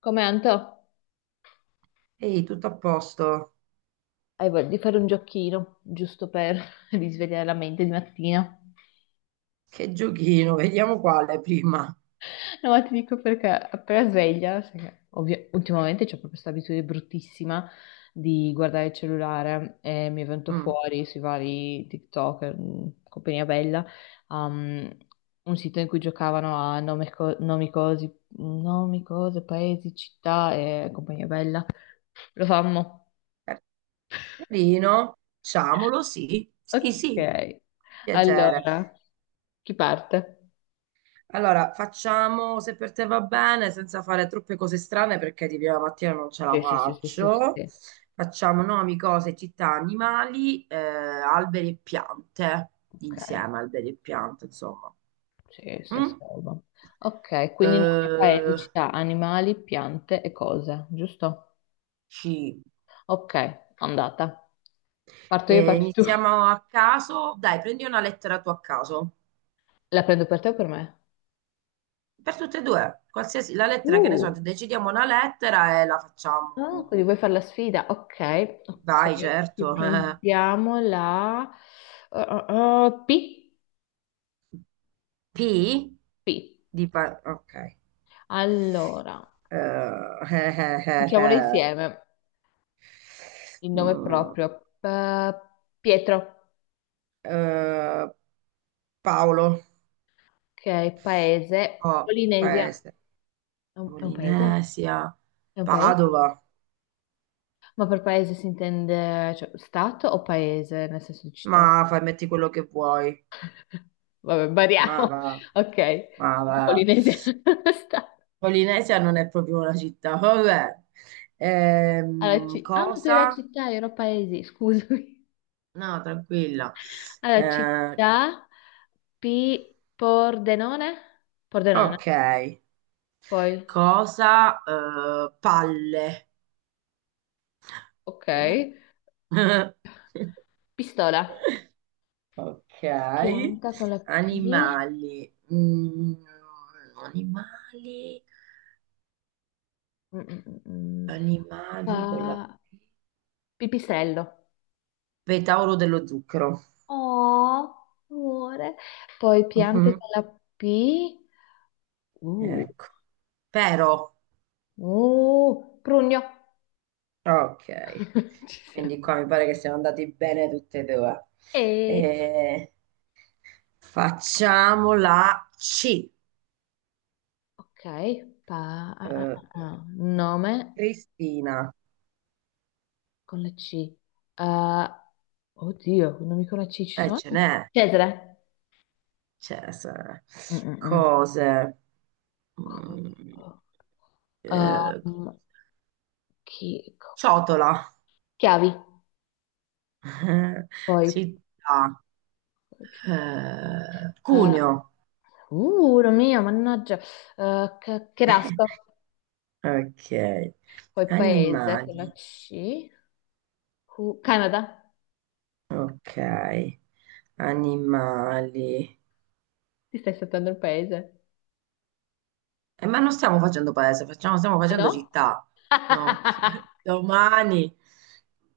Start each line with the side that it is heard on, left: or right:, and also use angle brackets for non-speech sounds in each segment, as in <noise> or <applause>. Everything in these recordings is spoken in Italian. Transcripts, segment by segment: left: Come Anto?
right: Ehi, tutto a posto?
left: Hai voglia di fare un giochino, giusto per <laughs> risvegliare la mente di mattina?
right: Che giochino, vediamo quale prima.
left: No, ma ti dico perché appena sveglia, sai che ultimamente c'ho proprio questa abitudine bruttissima di guardare il cellulare e mi è venuto
right: Mm.
left: fuori sui vari TikTok, compagnia bella, um, un sito in cui giocavano a nomi, cosi, nomi, cose, paesi, città e compagnia bella. Lo fammo.
right: Carino, facciamolo, sì,
left: <laughs>
right: sì, sì,
left: Ok,
right: piacere.
left: allora. Chi parte?
right: Allora, facciamo se per te va bene, senza fare troppe cose strane perché di prima mattina non ce la
left: Sì, sì, sì, sì, sì,
right: faccio.
left: sì.
right: Facciamo nomi, cose, città, animali, alberi e piante,
left: Ok,
right: insieme alberi e piante, insomma.
left: sì, se
right: Mm?
left: salvo. Ok, quindi nome,
right: Eh,
left: paesi, città, animali, piante e cose, giusto?
right: sì.
left: Ok, andata. Parto io, parti tu.
right: Iniziamo a caso. Dai, prendi una lettera tu a caso.
left: La prendo per te o per me?
right: Per tutte e due, qualsiasi la lettera che ne so,
left: Uh,
right: decidiamo una lettera e la
left: ah, quindi
right: facciamo.
left: vuoi fare la sfida? Ok, ok.
right: Vai, certo.
left: Ci
right: <laughs>
left: prendiamo la uh, uh, P.
right: P
left: P.
right: di ok.
left: Allora,
right: Eh, <laughs>
left: diciamole Ok insieme. Il nome
right: Mm,
left: proprio. Pietro.
right: eh, Paolo,
left: Ok, paese,
right: oh,
left: Polinesia.
right: paese,
left: È un paese?
right: Polinesia,
left: È un paese?
right: Padova.
left: Ma per paese si intende, cioè, stato o paese, nel senso di città?
right: Ma fai, metti quello che vuoi.
left: <laughs> Vabbè,
right: Ma
left: variamo.
right: va,
left: Ok,
right: ma va.
left: Polinesia. <laughs> Stato.
right: Polinesia non è proprio una città, vabbè.
left: Ma tu eri la
right: Cosa?
left: città, io ero paesi, scusami.
right: No, tranquilla.
left: <laughs> Alla
right: Eh,
left: città, P, Pordenone? Pordenone,
right: ok.
left: poi,
right: Cosa? Palle.
left: ok.
right: Palle? <laughs>
left: Pistola.
right: Ok.
left: Pianta con la P.
right: Animali. Animali.
left: Mm, mm, mm, mm.
right: Animali con la
left: Pa-
right: P.
left: pipistrello.
right: Petauro dello zucchero.
left: Oh, amore. Poi piante
right: Mhm.
left: con la P. Uh,
right: Ecco. Pero.
left: prugno.
right: Ok,
left: <laughs> Ci
right: quindi qua
left: siamo.
right: mi pare che siamo andati bene tutte e due.
left: E...
right: Eh, Facciamo la C.
left: Ok,
right: Eh,
left: Nome
right: Cristina,
left: con la C. Ah, oddio, nomi con la C ci sono?
right: ce n'è,
left: Cesare.
right: c'è,
left: Mm, mm, mm.
right: cose.
left: Co-
right: Mm, eh,
left: Um, chi- co-
right: Ciotola.
left: Chiavi.
right: <laughs>
left: Poi,
right: Città,
left: eh,
right: cuneo.
left: Mio, mannaggia, che rasco,
right: <laughs> Ok,
left: poi paese, con la
right: animali,
left: C, Canada,
right: ok, animali.
left: ti stai saltando il paese,
right: Ma non stiamo facendo paese, stiamo
left: ah
right: facendo
left: no?
right: città, no? <laughs>
left: <laughs>
right: Domani.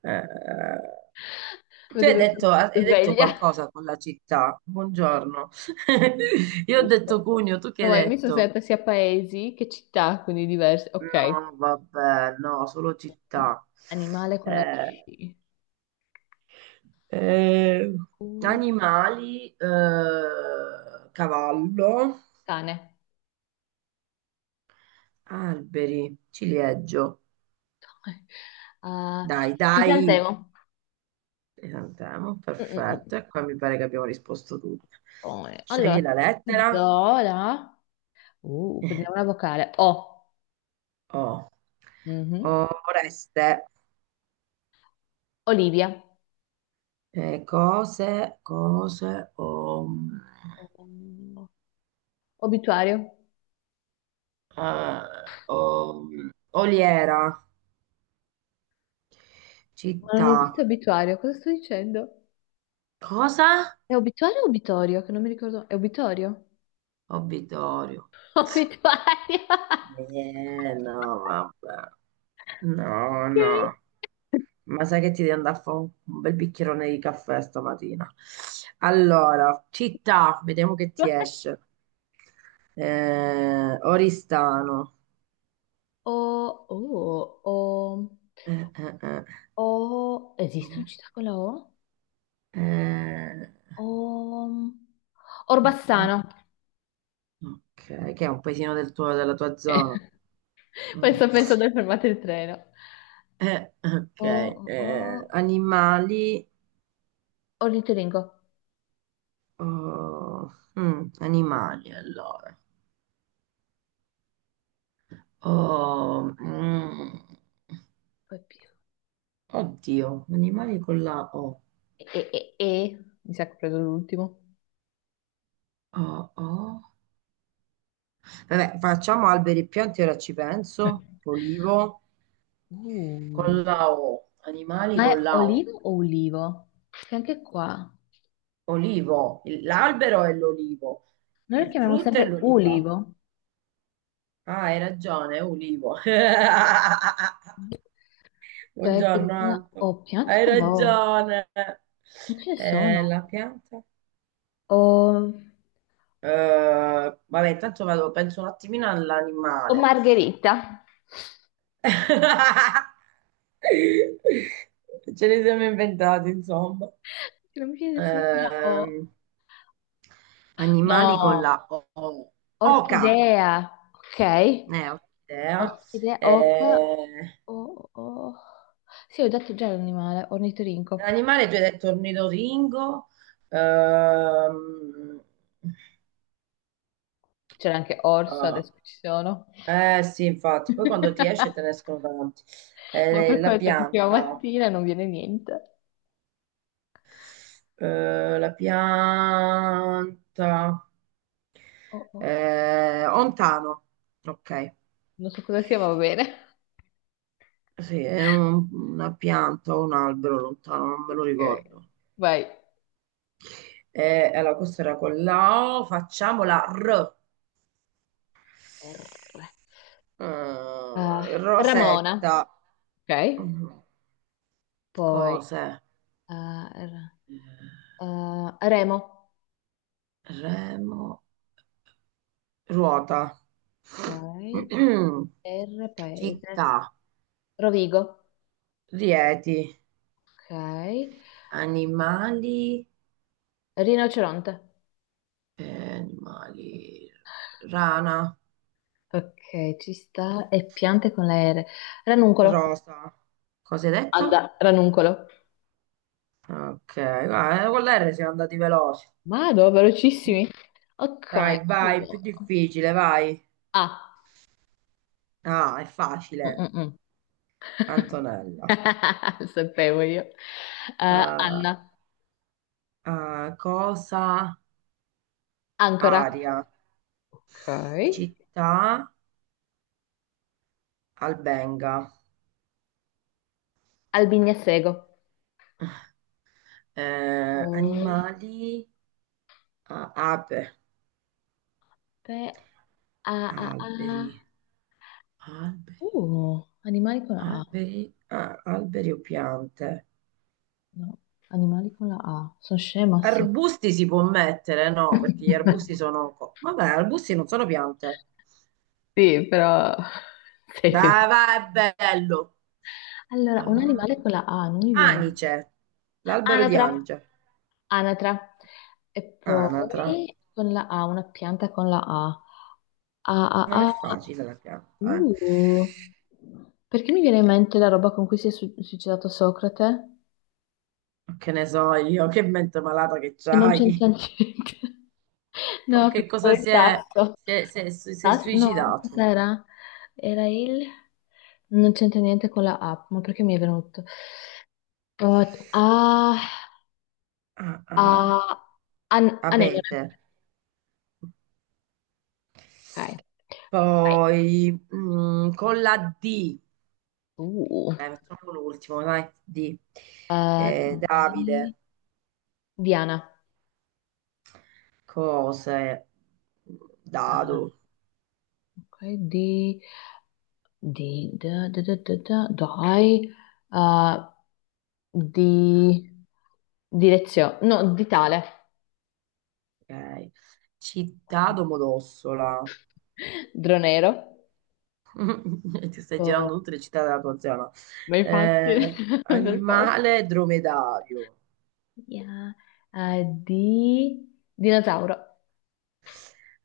right: eh, Tu
left: Vedo che
right: hai
left: sono
right: detto
left: sveglia,
right: qualcosa con la città. Buongiorno. <laughs> Io ho detto
left: giusto?
right: Cugno, tu che
left: No,
right: hai
left: ma io mi sono
right: detto?
left: sentita sia paesi che città, quindi diverse, ok.
right: No, vabbè, no, solo città.
left: Animale con la
right: Eh,
left: C,
right: eh,
left: Q,
right: Animali. Cavallo,
left: cane,
right: alberi, ciliegio.
left: <laughs> Ah,
right: Dai, dai.
left: crisantemo,
right: Esatto, andiamo,
left: Mm, mm, mm.
right: perfetto. E qua mi pare che abbiamo risposto tutti.
left: Poi, allora,
right: Scegli la
left: ti do
right: lettera
left: la... prendiamo una vocale. O.
right: O.
left: Mhm.
right: Oreste.
left: Olivia.
right: Cose, cose,
left: Oh, Obituario.
right: eh, o- oliera.
left: Ma non
right: Città.
left: esiste obituario, cosa sto dicendo?
right: Cosa?
left: È obituario o obitorio? Che non mi ricordo. È obitorio?
right: Obitorio.
left: <laughs> Obituario.
right: No, vabbè. No,
left: Ok.
right: no. Ma sai che ti devi andare a fare un bel bicchierone di caffè stamattina. Allora, città, vediamo che ti esce. Oristano.
left: O, oh,
right: Eh, eh, eh.
left: o, esiste una città con la O?
right: Eh,
left: O,
right: oh, oh,
left: Orbassano.
right: ok, che è un paesino della tua
left: Ok.
right: zona.
left: <laughs>
right: Mm.
left: Questo penso dove fermate il treno.
right: Ok.
left: O,
right: Animali.
left: ornitoringo.
right: Oh, animali, allora. Oh, mm.
left: Poi P.
right: Oddio, animali con la O.
left: E, e- e- Mi sa che ho preso l'ultimo.
right: O. Vabbè, facciamo alberi e piante, ora ci penso. Olivo
left: Uh.
right: con la O. Animali
left: Ma
right: con
left: è
right: la O.
left: olivo o ulivo? Perché anche qua
right: Olivo. L'albero è l'olivo.
left: noi lo
right: Il
left: chiamiamo
right: frutto è
left: sempre
right: l'oliva.
left: ulivo.
right: Ah, hai ragione, è olivo. <laughs>
left: Ok,
right: Buongiorno,
left: quindi con la
right: Anto.
left: O, piante
right: Hai
left: con la O.
right: ragione.
left: Non ce ne sono.
right: La pianta?
left: O,
right: Vabbè, intanto vado, penso un attimino
left: o
right: all'animale.
left: margherita.
right: <laughs> Ce li siamo inventati, insomma.
left: Che non mi viene nessuno con la O.
right: Ehm, Animali con
left: No,
right: la O. Oca,
left: orchidea. Ok,
right: ne ho idea.
left: orchidea, oca.
right: Eh,
left: O. Sì, ho detto già l'animale, ornitorinco.
right: L'animale tu hai detto ornitoringo.
left: C'era anche
right: Ehm,
left: orso,
right: ah,
left: adesso ci sono.
right: eh sì, infatti, poi quando ti esce te ne
left: <laughs>
right: escono tanti.
left: Ma per
right: La
left: questo di prima
right: pianta,
left: mattina non viene niente.
right: eh, la pianta,
left: Oh, oh, oh.
right: ontano, ok.
left: Non so cosa sia, ma va bene. <laughs>
right: Sì, è una pianta o un albero lontano, non me lo
left: Ok.
right: ricordo.
left: Vai.
right: E allora, questa era con la O, facciamo la R.
left: R. Ah, Ramona.
right: Rosetta.
left: Ok.
right: Mm,
left: Poi
right: Cose.
left: ah, Remo.
right: Remo. Ruota.
left: Ok.
right: <clears throat>
left: R paese.
right: Città.
left: Rovigo.
right: Rieti.
left: Ok.
right: Animali.
left: Rinoceronte.
right: Animali. Rana.
left: Ok, ci sta. E piante con la R. Ranuncolo.
right: Rosa. Cosa hai detto?
left: Anda, ranuncolo.
right: Ok, guarda, con l'R siamo andati veloci.
left: Vado, velocissimi. Ok.
right: Dai, vai, più
left: Allora.
right: difficile, vai.
left: A.
right: Ah, è
left: Mm,
right: facile.
left: mm, mm. <laughs>
right: Antonella.
left: Lo sapevo io.
right: Eh,
left: Anna,
right: Cosa?
left: ancora.
right: Aria.
left: Ok.
right: Città? Albenga.
left: Albignasego. Poi,
right: Animali? Ah, ape.
left: pe- a, a,
right: Alberi.
left: a.
right: Alberi.
left: Animali con la A.
right: Alberi o piante?
left: No, animali con la A. Sono scema, sì.
right: Arbusti si può mettere, no? Perché gli arbusti
left: <laughs>
right: sono vabbè, arbusti non sono piante.
left: Sì, però. Sei
right: Dai,
left: felice.
right: vai, è bello.
left: Allora, un
right: Ah.
left: animale con la A, non mi viene.
right: Anice, l'albero di
left: Anatra,
right: Anice.
left: anatra. E
right: Anatra.
left: poi con la A, una pianta con la A. A, A,
right: Non è
left: A.
right: facile la pianta, eh.
left: Uh, perché mi viene in mente la roba con cui si è suicidato Socrate?
right: Che ne so io, che mente malata che
left: Che non
right: c'hai.
left: c'entra niente. <laughs>
right: Con
left: No,
right: che
left: perché
right: cosa
left: quello è il tasso.
right: si è
left: No,
right: suicidato?
left: cos'era? Era il... Non c'entra niente con la app, ma perché mi è venuto? Uh, ah,
right: Ah, ah.
left: ah, anemone.
right: Abete.
left: Ok. Vai.
right: Poi, con la D.
left: Uh,
right: Dai, facciamo l'ultimo, dai, di
left: eh,
right: Davide,
left: di- Diana.
right: cose,
left: Eh,
right: dado,
left: Ok, di... di... da- da- da- da- da- Dai. Uh, di direzione, no, di tale,
right: ok, città Domodossola.
left: dronero,
right: <laughs> Ti stai
left: Oh,
right: girando tutte le città della tua zona.
left: ma infatti, <laughs> per forza,
right: Animale dromedario,
left: Yeah. Di dinosauro,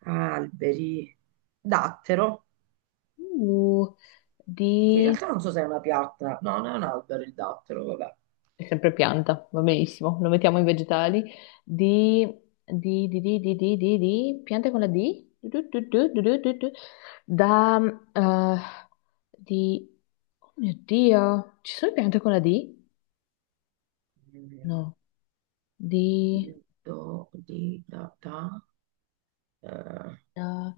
right: alberi, dattero,
left: Uh,
right: in
left: di,
right: realtà non so se è una pianta, no, non è un albero il dattero, vabbè,
left: è sempre pianta, va benissimo, lo mettiamo in vegetali, di, piante con la D, da, eh, di, oh mio Dio, ci sono piante con la D? No. di...
right: do, di, da, da. Eh,
left: da-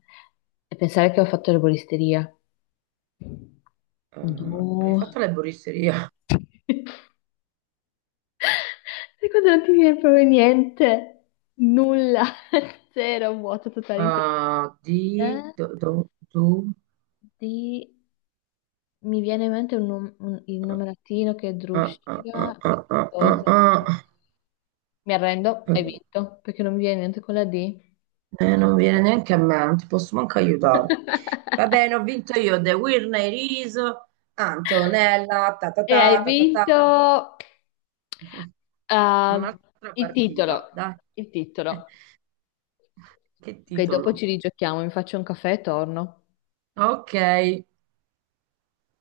left: E pensare che ho fatto erboristeria.
right: Hai
left: Du...
right: fatto l'erboristeria.
left: <laughs> E quando non ti viene proprio niente, nulla, <laughs> zero, vuoto totale in
right: Ah, di
left: testa.
right: do, do, do-
left: Di... Mi viene in mente il nome latino che è
right: Ah, ah, ah,
left: Drusciga e
right: ah, ah, ah,
left: qualcosa.
right: ah. Ah.
left: Mi arrendo, hai vinto, perché non mi viene niente con la D.
right: Non viene
left: Assurdo.
right: neanche a me, non ti posso manco aiutare. Va
left: <laughs>
right: bene, ho vinto io. The Winner is Antonella. Ta ta
left: E hai
right: ta ta ta ta.
left: vinto
right: <laughs>
left: ah,
right: Un'altra
left: il
right: partita,
left: titolo,
right: dai.
left: il
right: <laughs>
left: titolo.
right: Che
left: Ok, dopo
right: titolo?
left: ci rigiochiamo, mi faccio un caffè e torno.
right: Ok.